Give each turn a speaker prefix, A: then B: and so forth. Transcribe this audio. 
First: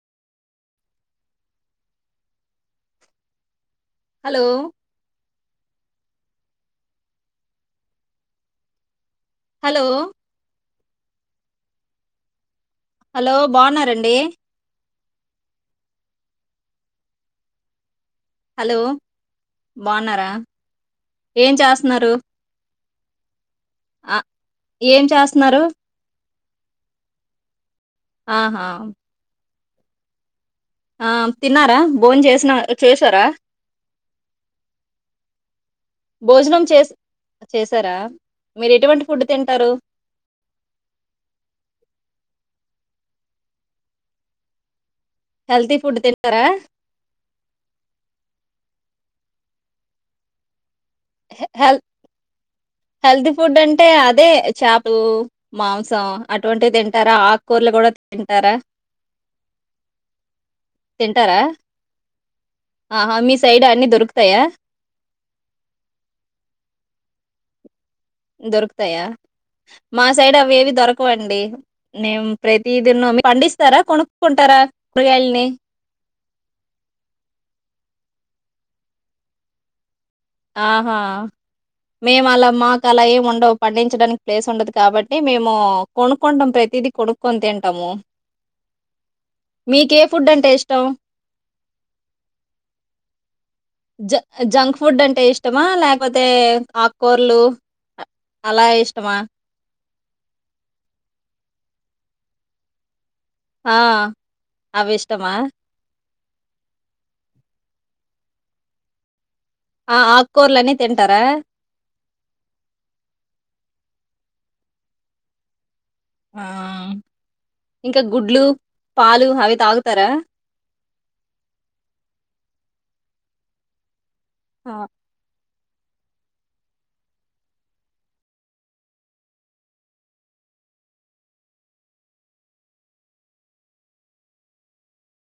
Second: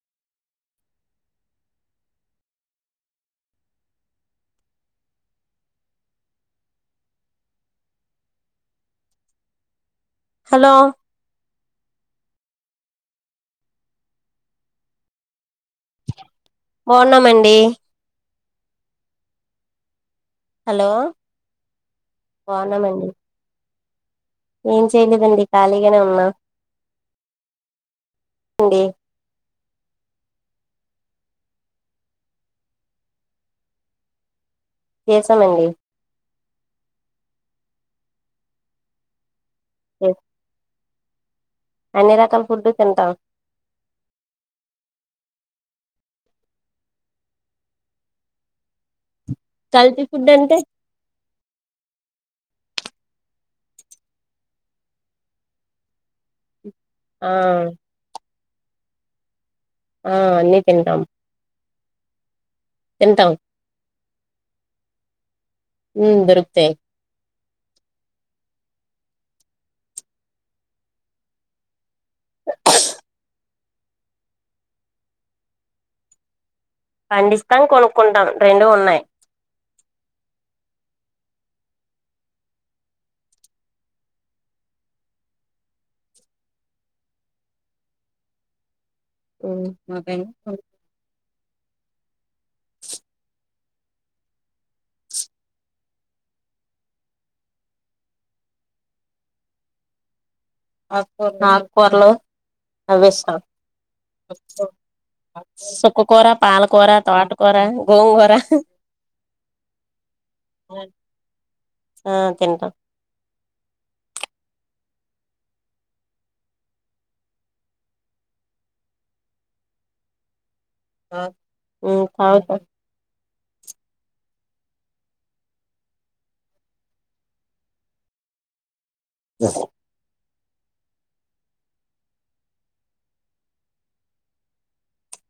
A: hello hello
B: hello
A: hello బావున్నారండి
B: బావున్నామండి
A: hello బావున్నారా
B: హలో
A: ఏం చాస్తున్నారు
B: బాగున్నామండి
A: ఆ ఏం చేస్త్న్నారు
B: ఫ్రీగనే ఉన్నా
A: ఆహా
B: అండి
A: ఆ తిన్నారా, బోన్ చేసినా, చేసారా
B: చేసామండి
A: భోజనం చేస్ చేసారా మీరెటువంటి ఫుడ్ తింటారు
B: ఓ అన్ని రకాల ఫుడ్ తింటాం
A: హెల్తీ ఫుడ్ తింటారా
B: కల్తీ ఫుడ్ అంటే
A: హ్ హెల్ హెల్తీ ఫుడ్ అంటే అదే చాపలు, మాంసం అటువంటివి తింటారా
B: ఆ
A: ఆక్కూరలు గూడ తింటారా
B: ఆ అన్నీ తింటాం
A: టారా ఆహా
B: తింటాం
A: మీ సైడ్ అన్ని దొరుకుతయా
B: ఉమ్ దరుకుతయ్
A: దొరుకుతయా, మా సైడ్ అవేవి దొరకవండి పండిస్తారా కొనుక్కుంటారా కూరగాయల్ని
B: పండిస్తాం, కొనుక్కుంటాం రెండూ ఉన్నాయి
A: ఆహా మేం అలా మాకు అలా ఏం ఉండవు పండించడానికి ప్లేస్ ఉండదు కాబట్టి మేము కొనుక్కుంటాం ప్రతిదీ కొడుక్కొని తింటాము
B: ఉమ్,
A: మీకే ఫుడ్ అంటే ఇష్టం జ జంక్ ఫుడ్ అంటే ఇష్టమా లేకపోతే ఆక్కూరలు అలా ఇష్టమా
B: ఆక్కురలు ఆవిష్టం
A: ఆ అవి ఇష్టమా
B: సుక్ క్క కూర, పాలకూర, తోటకూర, గోంగూర
A: ఆ ఆక్కుర్లన్నీ తింటారా
B: ఆ తింటామ్
A: ఆ ఇంక గుడ్లు, పాలు అవి తాగుతరా
B: ఉమ్ పాలు తాగ్
A: ఆ